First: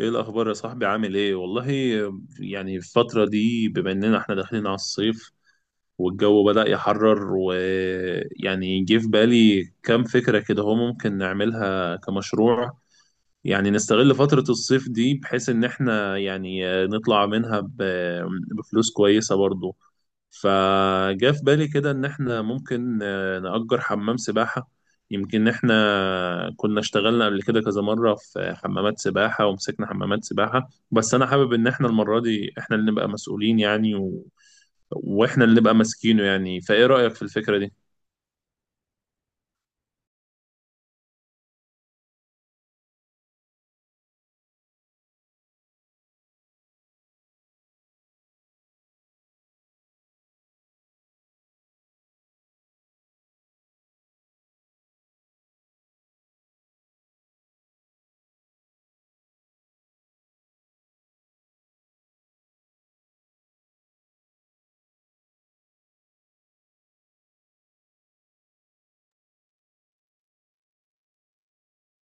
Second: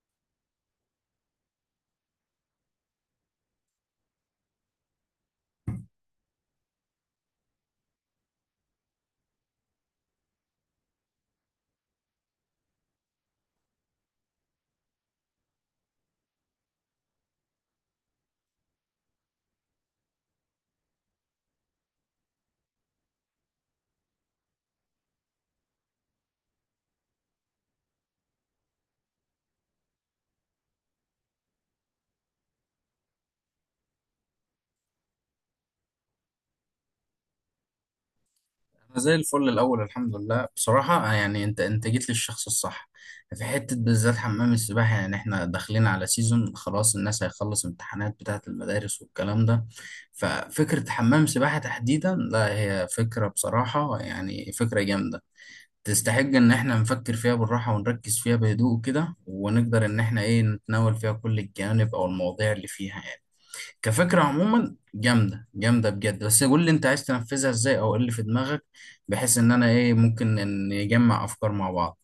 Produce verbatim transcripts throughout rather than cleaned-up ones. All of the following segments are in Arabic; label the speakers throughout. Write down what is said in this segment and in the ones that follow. Speaker 1: ايه الاخبار يا صاحبي، عامل ايه والله. يعني الفتره دي بما اننا احنا داخلين على الصيف والجو بدأ يحرر. ويعني جه في بالي كام فكره كده هو ممكن نعملها كمشروع. يعني نستغل فترة الصيف دي بحيث إن إحنا يعني آه، نطلع منها ب- بفلوس كويسة برضو. فجاء في بالي كده إن إحنا ممكن آه، نأجر حمام سباحة. يمكن إحنا كنا اشتغلنا قبل كده كذا مرة في حمامات سباحة ومسكنا حمامات سباحة. بس أنا حابب إن إحنا المرة دي إحنا اللي نبقى مسؤولين يعني و... وإحنا اللي نبقى ماسكينه يعني. فإيه رأيك في الفكرة دي؟
Speaker 2: أنا زي الفل الأول الحمد لله بصراحة آه، يعني أنت أنت جيت للشخص الصح في حتة بالذات حمام السباحة. يعني إحنا داخلين على سيزون، خلاص الناس هيخلص امتحانات بتاعة المدارس والكلام ده. ففكرة حمام سباحة تحديدا، لا هي فكرة بصراحة يعني فكرة جامدة، تستحق إن إحنا نفكر فيها بالراحة ونركز فيها بهدوء كده، ونقدر إن إحنا إيه نتناول فيها كل الجوانب أو المواضيع اللي فيها يعني. كفكرة عموما جامدة جامدة بجد، بس قول لي انت عايز تنفذها ازاي او ايه اللي في دماغك، بحيث ان انا ايه ممكن ان نجمع افكار مع بعض.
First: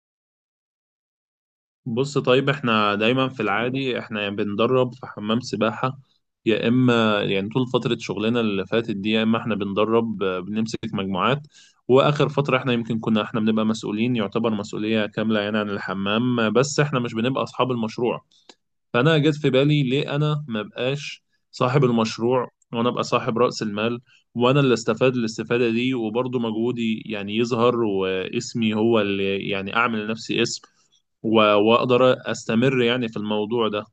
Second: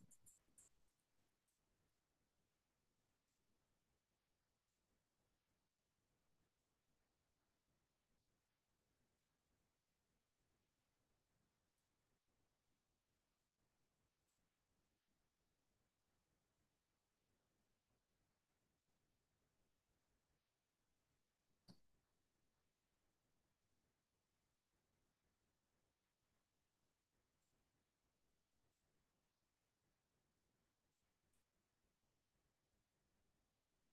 Speaker 1: بص طيب، احنا دايما في العادي احنا يا بندرب في حمام سباحة، يا اما يعني طول فترة شغلنا اللي فاتت دي يا اما احنا بندرب آه، بنمسك مجموعات. واخر فترة احنا يمكن كنا احنا بنبقى مسؤولين، يعتبر مسؤولية كاملة يعني عن الحمام، آه، بس احنا مش بنبقى اصحاب المشروع. فانا جت في بالي ليه انا ما بقاش صاحب المشروع وانا ابقى صاحب رأس المال، وانا اللي استفاد الاستفادة دي وبرضه مجهودي يعني يظهر واسمي هو اللي يعني اعمل لنفسي اسم، و- واقدر استمر يعني في الموضوع ده.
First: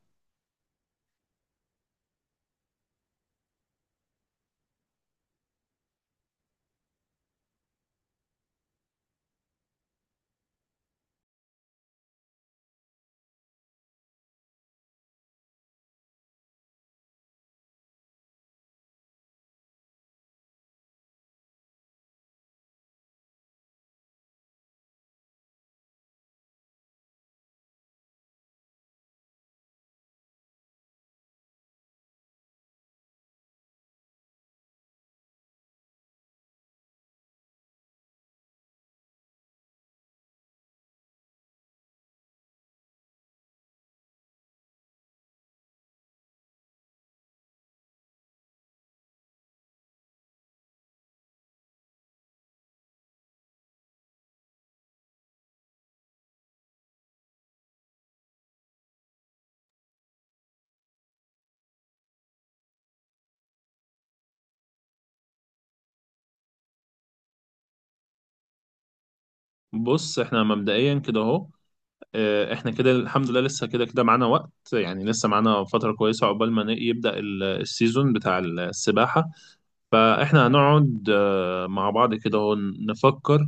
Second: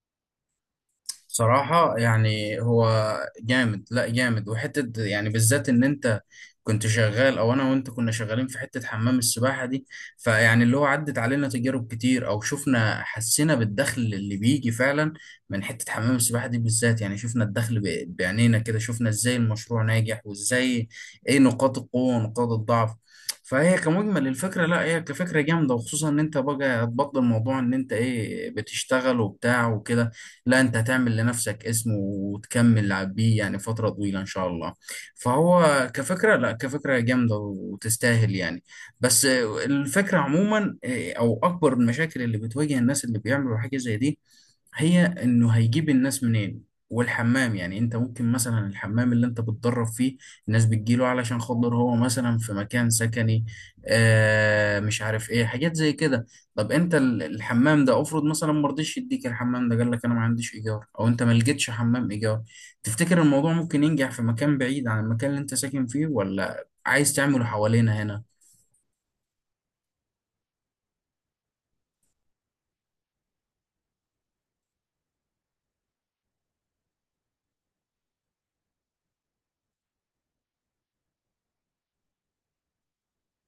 Speaker 2: صراحة يعني هو جامد، لا جامد، وحتة يعني بالذات ان انت كنت شغال، او انا وانت كنا شغالين في حتة حمام السباحة دي، فيعني اللي هو عدت علينا تجارب كتير او شفنا، حسينا بالدخل اللي بيجي فعلا من حتة حمام السباحة دي بالذات. يعني شفنا الدخل ب- بعينينا كده، شفنا ازاي المشروع ناجح، وازاي ايه نقاط القوة ونقاط الضعف. فهي كمجمل الفكرة، لا هي كفكرة جامدة، وخصوصا ان انت بقى هتبطل موضوع ان انت ايه بتشتغل وبتاع وكده. لا انت هتعمل لنفسك اسم وتكمل بيه يعني فترة طويلة ان شاء الله. فهو كفكرة، لا كفكرة جامدة وتستاهل يعني. بس الفكرة عموما آه، او اكبر المشاكل اللي بتواجه الناس اللي بيعملوا حاجة زي دي، هي انه هيجيب الناس منين. والحمام يعني انت ممكن مثلا الحمام اللي انت بتدرب فيه، الناس بتجيله علشان خاطر هو مثلا في مكان سكني، آه مش عارف ايه، حاجات زي كده. طب انت ال- الحمام ده افرض مثلا ما رضيش يديك الحمام ده، قال لك انا ما عنديش ايجار، او انت ما لقيتش حمام ايجار، تفتكر الموضوع ممكن ينجح في مكان بعيد عن المكان اللي انت ساكن فيه، ولا عايز تعمله حوالينا هنا؟
Speaker 1: بص احنا مبدئيا كده اهو. آه، احنا كده الحمد لله لسه كده كده معانا وقت يعني، لسه معانا فترة كويسة عقبال ما ن- يبدأ ال- السيزون بتاع السباحة. فاحنا هنقعد آه، مع بعض كده هو نفكر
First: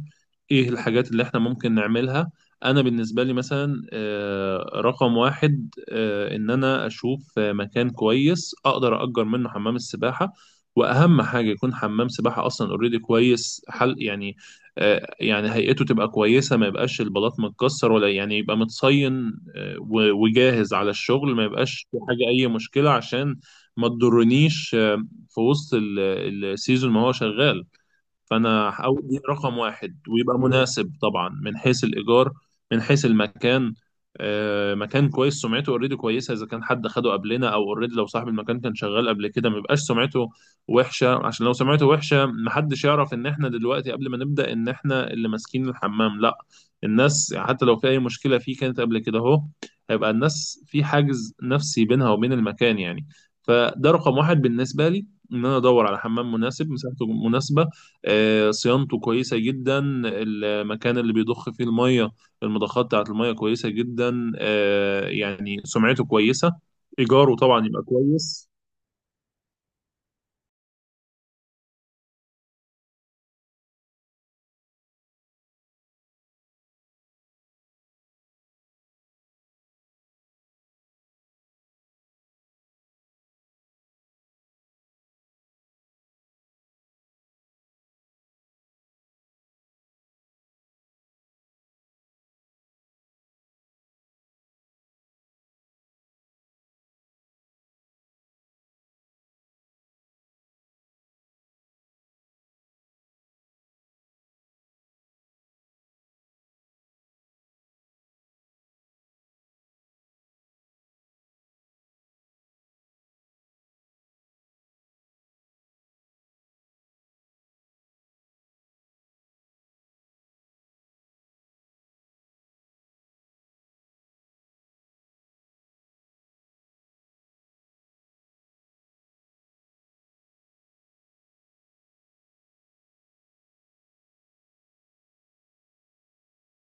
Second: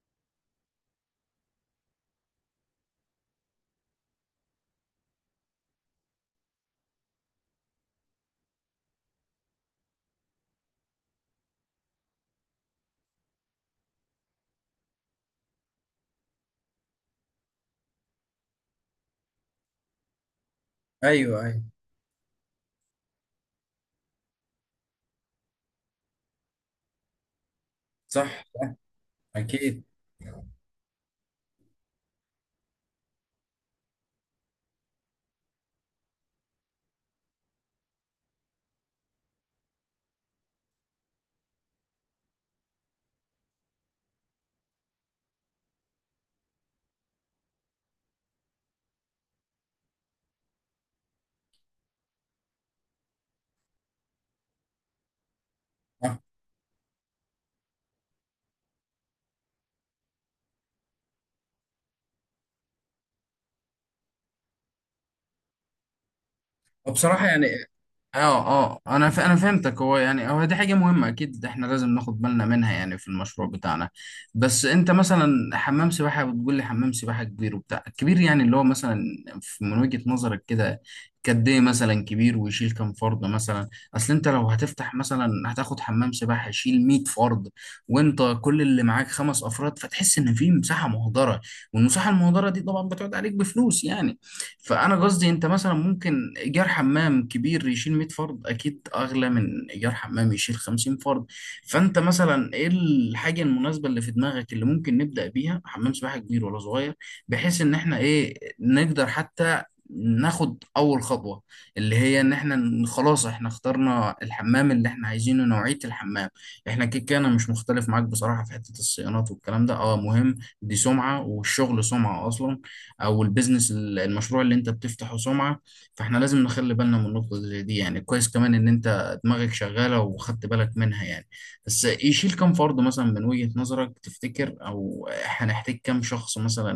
Speaker 1: ايه الحاجات اللي احنا ممكن نعملها. انا بالنسبه لي مثلا آه، رقم واحد آه، ان انا اشوف آه، مكان كويس اقدر اجر منه حمام السباحه. واهم حاجه يكون حمام سباحه اصلا اوريدي كويس، حل يعني. آه، يعني هيئته تبقى كويسه، ما يبقاش البلاط متكسر ولا يعني، يبقى متصين آه، و- وجاهز على الشغل،
Speaker 2: ايوه،
Speaker 1: ما
Speaker 2: ايوه.
Speaker 1: يبقاش في حاجه اي مشكله عشان ما تضرنيش آه، في وسط ال- السيزون ما هو شغال.
Speaker 2: صح،
Speaker 1: فانا
Speaker 2: صح.
Speaker 1: هحاول دي رقم
Speaker 2: اكيد.
Speaker 1: واحد، ويبقى مناسب طبعا من حيث الايجار، من حيث المكان. آه، مكان كويس سمعته اوريدي كويسه، اذا كان حد خده قبلنا او اوريدي لو صاحب المكان كان شغال قبل كده ما يبقاش سمعته وحشه، عشان لو سمعته وحشه محدش يعرف ان احنا دلوقتي قبل ما نبدا ان احنا اللي ماسكين الحمام، لا. الناس يعني حتى لو في اي مشكله فيه كانت قبل كده اهو، هيبقى الناس في حاجز نفسي بينها وبين المكان يعني. فده رقم واحد بالنسبه لي، ان انا ادور على
Speaker 2: آه.
Speaker 1: حمام مناسب مساحته مناسبه. آه، صيانته كويسة جدا، المكان اللي بيضخ فيه المية، المضخات بتاعة المية كويسة جدا، آه، يعني سمعته كويسة.
Speaker 2: وبصراحة
Speaker 1: إيجاره
Speaker 2: يعني
Speaker 1: طبعا يبقى
Speaker 2: اه،
Speaker 1: كويس.
Speaker 2: اه، انا ف... انا فهمتك. هو يعني هو دي حاجه مهمه اكيد، احنا لازم ناخد بالنا منها يعني في المشروع بتاعنا. بس انت مثلا حمام سباحه، بتقول لي حمام سباحه كبير وبتاع كبير يعني اللي هو مثلا في- من وجهه نظرك كده قد ايه مثلا كبير؟ ويشيل كام فرد مثلا؟ اصل انت لو هتفتح مثلا هتاخد حمام سباحه يشيل مية فرد، وانت كل اللي معاك خمس افراد، فتحس ان في مساحه مهدره، والمساحه المهدره دي طبعا بتقعد عليك بفلوس يعني. فانا قصدي، انت مثلا ممكن ايجار حمام كبير يشيل مية فرد اكيد اغلى من ايجار حمام يشيل خمسين فرد. فانت مثلا ايه الحاجه المناسبه اللي في دماغك، اللي ممكن نبدا بيها؟ حمام سباحه كبير ولا صغير؟ بحيث ان احنا ايه نقدر حتى ناخد اول خطوه، اللي هي ان احنا ن- خلاص احنا اخترنا الحمام اللي احنا عايزينه، نوعيه الحمام. احنا كده كده انا مش مختلف معاك بصراحه في حته الصيانات والكلام ده، اه مهم، دي سمعه، والشغل سمعه اصلا، او البيزنس، ال- المشروع اللي انت بتفتحه سمعة. فاحنا لازم نخلي بالنا من النقطة زي دي يعني. كويس كمان ان انت دماغك شغالة وخدت بالك منها يعني. بس يشيل كم فرد مثلا من وجهة نظرك تفتكر، او هنحتاج كم شخص مثلا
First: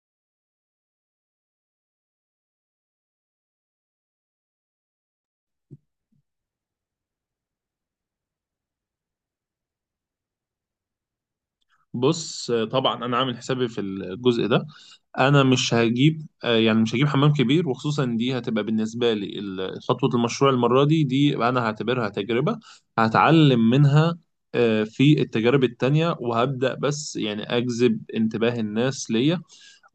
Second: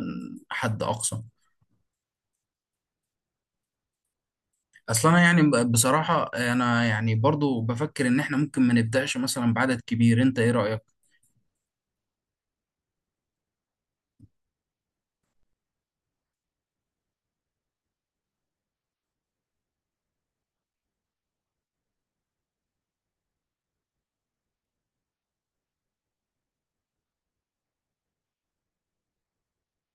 Speaker 2: حد اقصى؟ اصل انا يعني ب- بصراحة انا يعني برضو بفكر ان احنا ممكن ما نبدأش مثلا بعدد كبير. انت ايه رأيك؟
Speaker 1: بص آه، طبعا أنا عامل حسابي في الجزء ده. أنا مش هجيب آه، يعني مش هجيب حمام كبير، وخصوصا دي هتبقى بالنسبة لي ال- خطوة المشروع المرة دي، دي أنا هعتبرها تجربة هتعلم منها آه، في التجارب التانية. وهبدأ بس يعني أجذب انتباه الناس ليا،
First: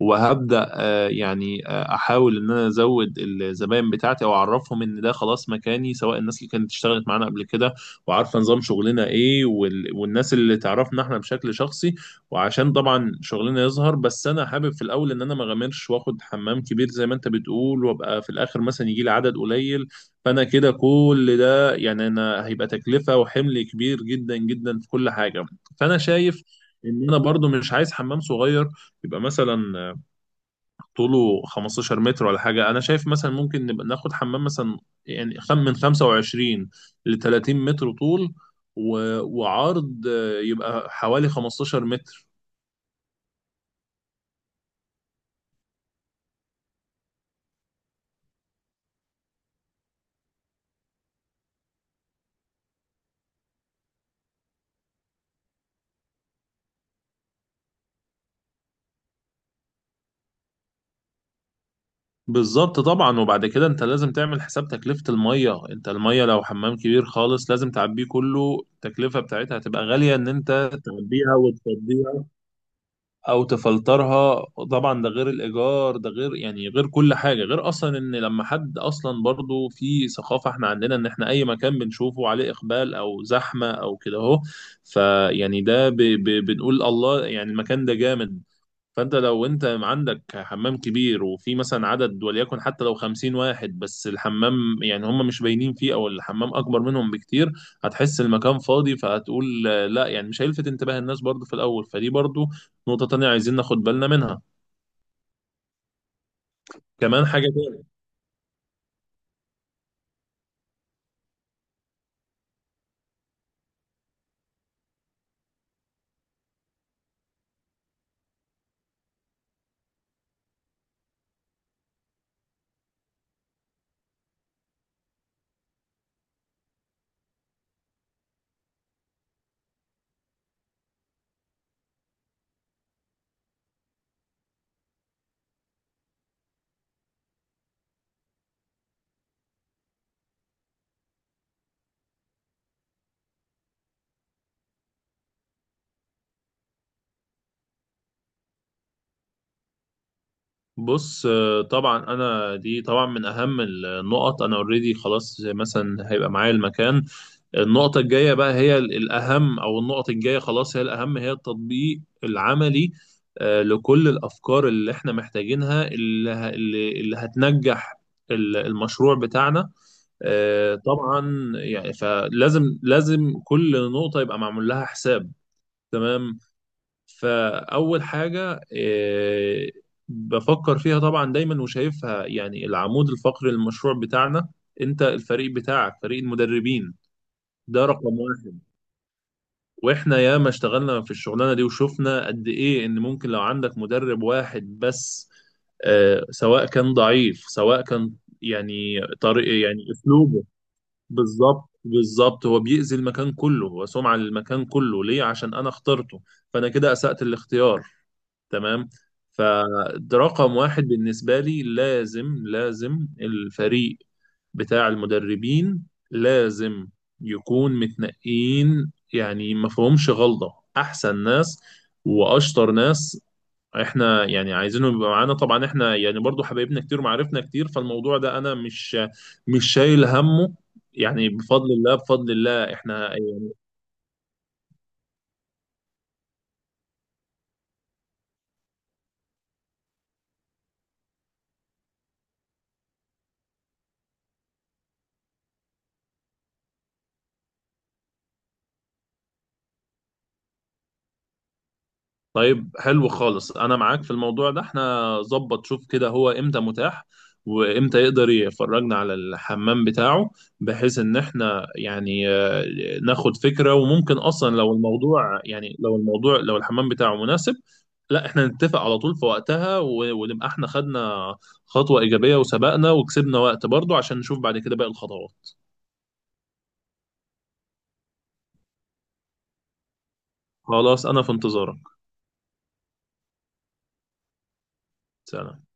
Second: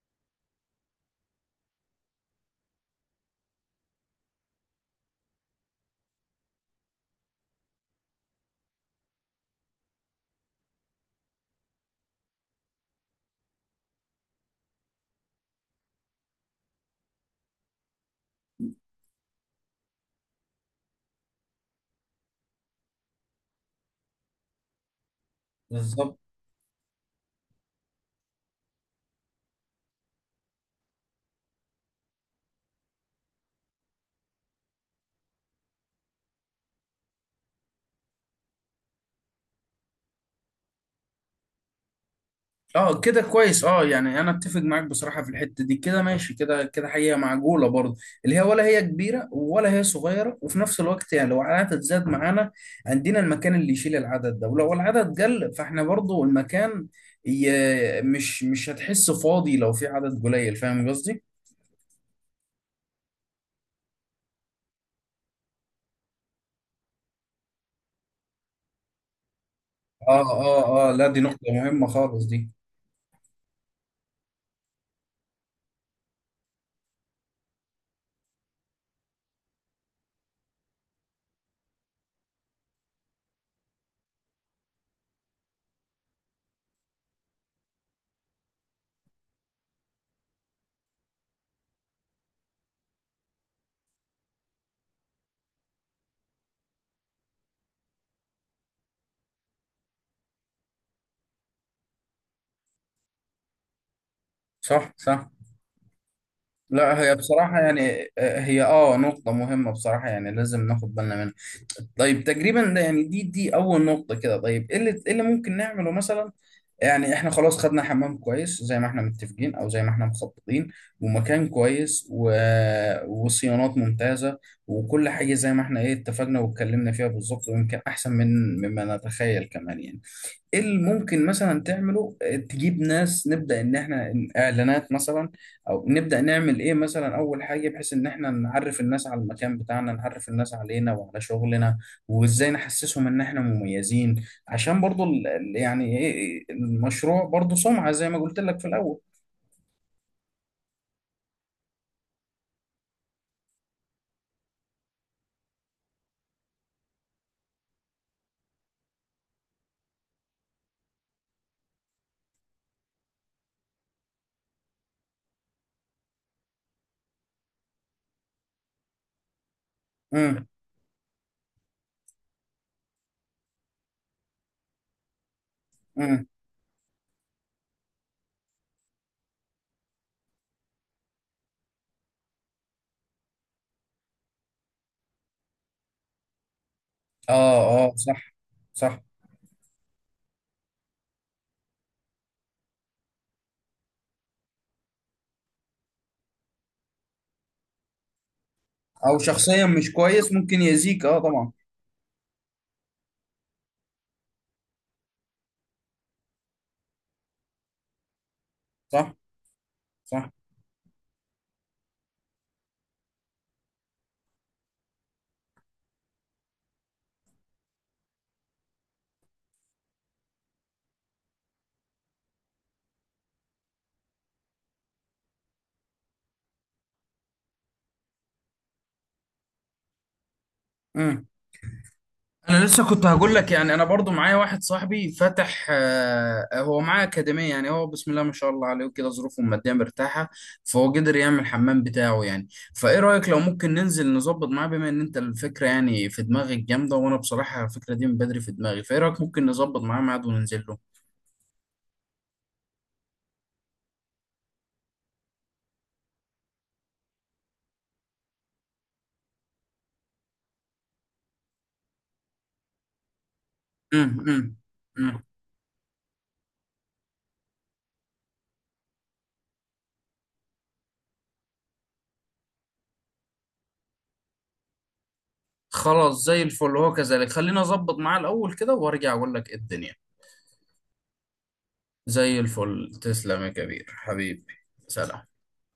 Speaker 1: وهبدأ آه، يعني آه، أحاول إن أنا أزود الزباين بتاعتي أو أعرفهم إن ده خلاص مكاني، سواء الناس اللي كانت اشتغلت معانا قبل كده وعارفة نظام شغلنا إيه، وال... والناس اللي تعرفنا إحنا بشكل شخصي وعشان طبعا شغلنا يظهر. بس أنا حابب في الأول إن أنا ما أغامرش وآخد حمام كبير زي ما أنت بتقول وأبقى في الآخر مثلا يجي لي عدد قليل. فأنا كده كل ده يعني أنا هيبقى تكلفة وحمل كبير جدا جدا في كل حاجة. فأنا شايف إن أنا برضو مش عايز حمام صغير، يبقى مثلا طوله خمستاشر متر ولا حاجة. أنا شايف مثلا ممكن نبقى ناخد حمام مثلا يعني خم من خمسة وعشرين ل ثلاثين متر طول و... وعرض آه، يبقى حوالي خمستاشر متر.
Speaker 2: اه كده كويس، اه يعني انا اتفق معاك بصراحه في الحته دي، كده ماشي، كده كده حقيقه معقوله برضه، اللي هي ولا هي كبيره ولا هي صغيره، وفي نفس الوقت يعني لو العدد زاد معانا عندنا المكان اللي يشيل العدد ده، ولو العدد قل فاحنا برضه المكان ي- مش مش هتحس فاضي لو في عدد قليل. فاهم قصدي؟
Speaker 1: بالظبط طبعا. وبعد كده انت لازم تعمل حساب تكلفة المية، انت المية لو حمام كبير خالص لازم تعبيه كله، التكلفة بتاعتها هتبقى غالية ان
Speaker 2: اه،
Speaker 1: انت
Speaker 2: اه، اه، لا دي
Speaker 1: تعبيها
Speaker 2: نقطه مهمه
Speaker 1: وتفضيها
Speaker 2: خالص دي.
Speaker 1: او تفلترها. طبعا ده غير الايجار، ده غير يعني، غير كل حاجه، غير اصلا ان لما حد اصلا برضو في ثقافه احنا عندنا ان احنا اي مكان بنشوفه عليه اقبال او زحمه او كده اهو، فيعني ده ب ب بنقول الله يعني المكان ده جامد. فانت لو انت عندك حمام كبير وفي مثلا عدد وليكن حتى لو خمسين واحد بس الحمام يعني هم مش باينين فيه او الحمام اكبر منهم بكتير، هتحس المكان فاضي فهتقول آه، لا، يعني مش هيلفت انتباه الناس برضو في الاول. فدي برضو نقطة تانية عايزين ناخد بالنا منها.
Speaker 2: صح، صح. لا هي
Speaker 1: كمان حاجة
Speaker 2: بصراحة
Speaker 1: تانية،
Speaker 2: يعني آه، هي اه نقطة مهمة بصراحة، يعني لازم ناخد بالنا منها. طيب تقريبا ده يعني دي دي أول نقطة كده. طيب ايه اللي، إيه اللي ممكن نعمله مثلا؟ يعني احنا خلاص خدنا حمام كويس زي ما احنا متفقين، أو زي ما احنا مخططين، ومكان كويس، و... وصيانات ممتازة، وكل حاجة زي ما احنا ايه اتفقنا واتكلمنا فيها بالظبط، ويمكن أحسن من مما نتخيل كمان يعني. ايه اللي ممكن مثلا تعمله آه، تجيب ناس، نبدأ ان احنا ن- اعلانات مثلا، او نبدأ نعمل ايه مثلا اول حاجة بحيث ان احنا نعرف الناس على المكان بتاعنا، نعرف الناس علينا وعلى شغلنا، وازاي نحسسهم ان احنا مميزين، عشان برضو ال- ال- يعني ايه المشروع برضو سمعة زي ما قلت لك في الاول.
Speaker 1: بص آه، طبعا انا دي طبعا من اهم النقط. انا اوريدي خلاص مثلا هيبقى معايا المكان، النقطة الجاية بقى هي ال- الأهم، أو النقط الجاية خلاص هي الأهم، هي التطبيق العملي آه، لكل الأفكار اللي إحنا محتاجينها اللي ه- اللي اللي هتنجح ال- المشروع بتاعنا.
Speaker 2: امم،
Speaker 1: آه، طبعا يعني فلازم لازم كل نقطة يبقى معمول لها حساب،
Speaker 2: امم.
Speaker 1: تمام. فأول حاجة آه، بفكر فيها طبعا دايما وشايفها يعني العمود الفقري للمشروع بتاعنا، أنت الفريق بتاعك فريق المدربين.
Speaker 2: اه،
Speaker 1: ده
Speaker 2: اه.
Speaker 1: رقم
Speaker 2: صح،
Speaker 1: واحد.
Speaker 2: صح.
Speaker 1: واحنا ياما اشتغلنا في الشغلانه دي وشفنا قد ايه ان ممكن لو عندك مدرب واحد بس آه، سواء كان ضعيف سواء كان، يعني
Speaker 2: او
Speaker 1: طريق
Speaker 2: شخصيا
Speaker 1: يعني
Speaker 2: مش كويس،
Speaker 1: اسلوبه.
Speaker 2: ممكن يأذيك، اه طبعا.
Speaker 1: بالظبط بالظبط هو بيأذي المكان كله، هو سمعة للمكان كله، ليه؟ عشان انا اخترته، فانا كده اسأت الاختيار، تمام.
Speaker 2: صح، صح.
Speaker 1: فرقم واحد بالنسبة لي لازم لازم الفريق بتاع المدربين لازم يكون متنقين يعني ما فيهمش غلطة، أحسن ناس وأشطر ناس احنا يعني عايزينهم يبقى معانا. طبعا احنا يعني برضو حبايبنا كتير ومعارفنا كتير، فالموضوع ده انا مش مش شايل همه،
Speaker 2: مم.
Speaker 1: يعني بفضل الله بفضل
Speaker 2: انا
Speaker 1: الله
Speaker 2: لسه كنت
Speaker 1: احنا.
Speaker 2: هقول لك يعني انا برضو معايا واحد صاحبي فتح آه، هو معاه اكاديميه يعني، هو بسم الله ما شاء الله عليه، وكده ظروفه الماديه مرتاحه، فهو قدر يعمل الحمام بتاعه يعني. فايه رايك لو ممكن ننزل نظبط معاه؟ بما ان انت الفكره يعني في دماغك جامده، وانا بصراحه الفكره دي من بدري في دماغي، فايه رايك ممكن نظبط معاه ميعاد وننزل له؟
Speaker 1: طيب حلو خالص، انا معاك في الموضوع ده. احنا ظبط، شوف كده هو امتى متاح وامتى يقدر يفرجنا على الحمام بتاعه، بحيث ان احنا يعني آه، ناخد فكرة.
Speaker 2: امم،
Speaker 1: وممكن اصلا
Speaker 2: امم.
Speaker 1: لو
Speaker 2: أمم.
Speaker 1: الموضوع يعني لو الموضوع لو الحمام بتاعه مناسب لا احنا نتفق على طول في وقتها، و- ونبقى احنا خدنا خطوة ايجابية وسبقنا وكسبنا وقت برضه عشان نشوف بعد كده باقي الخطوات.
Speaker 2: خلاص زي الفل، هو كذلك، خلينا اظبط معاه الاول كده وارجع اقول لك إيه الدنيا.
Speaker 1: خلاص انا في انتظارك.
Speaker 2: زي الفل، تسلم يا كبير حبيبي. سلام.
Speaker 1: سلام.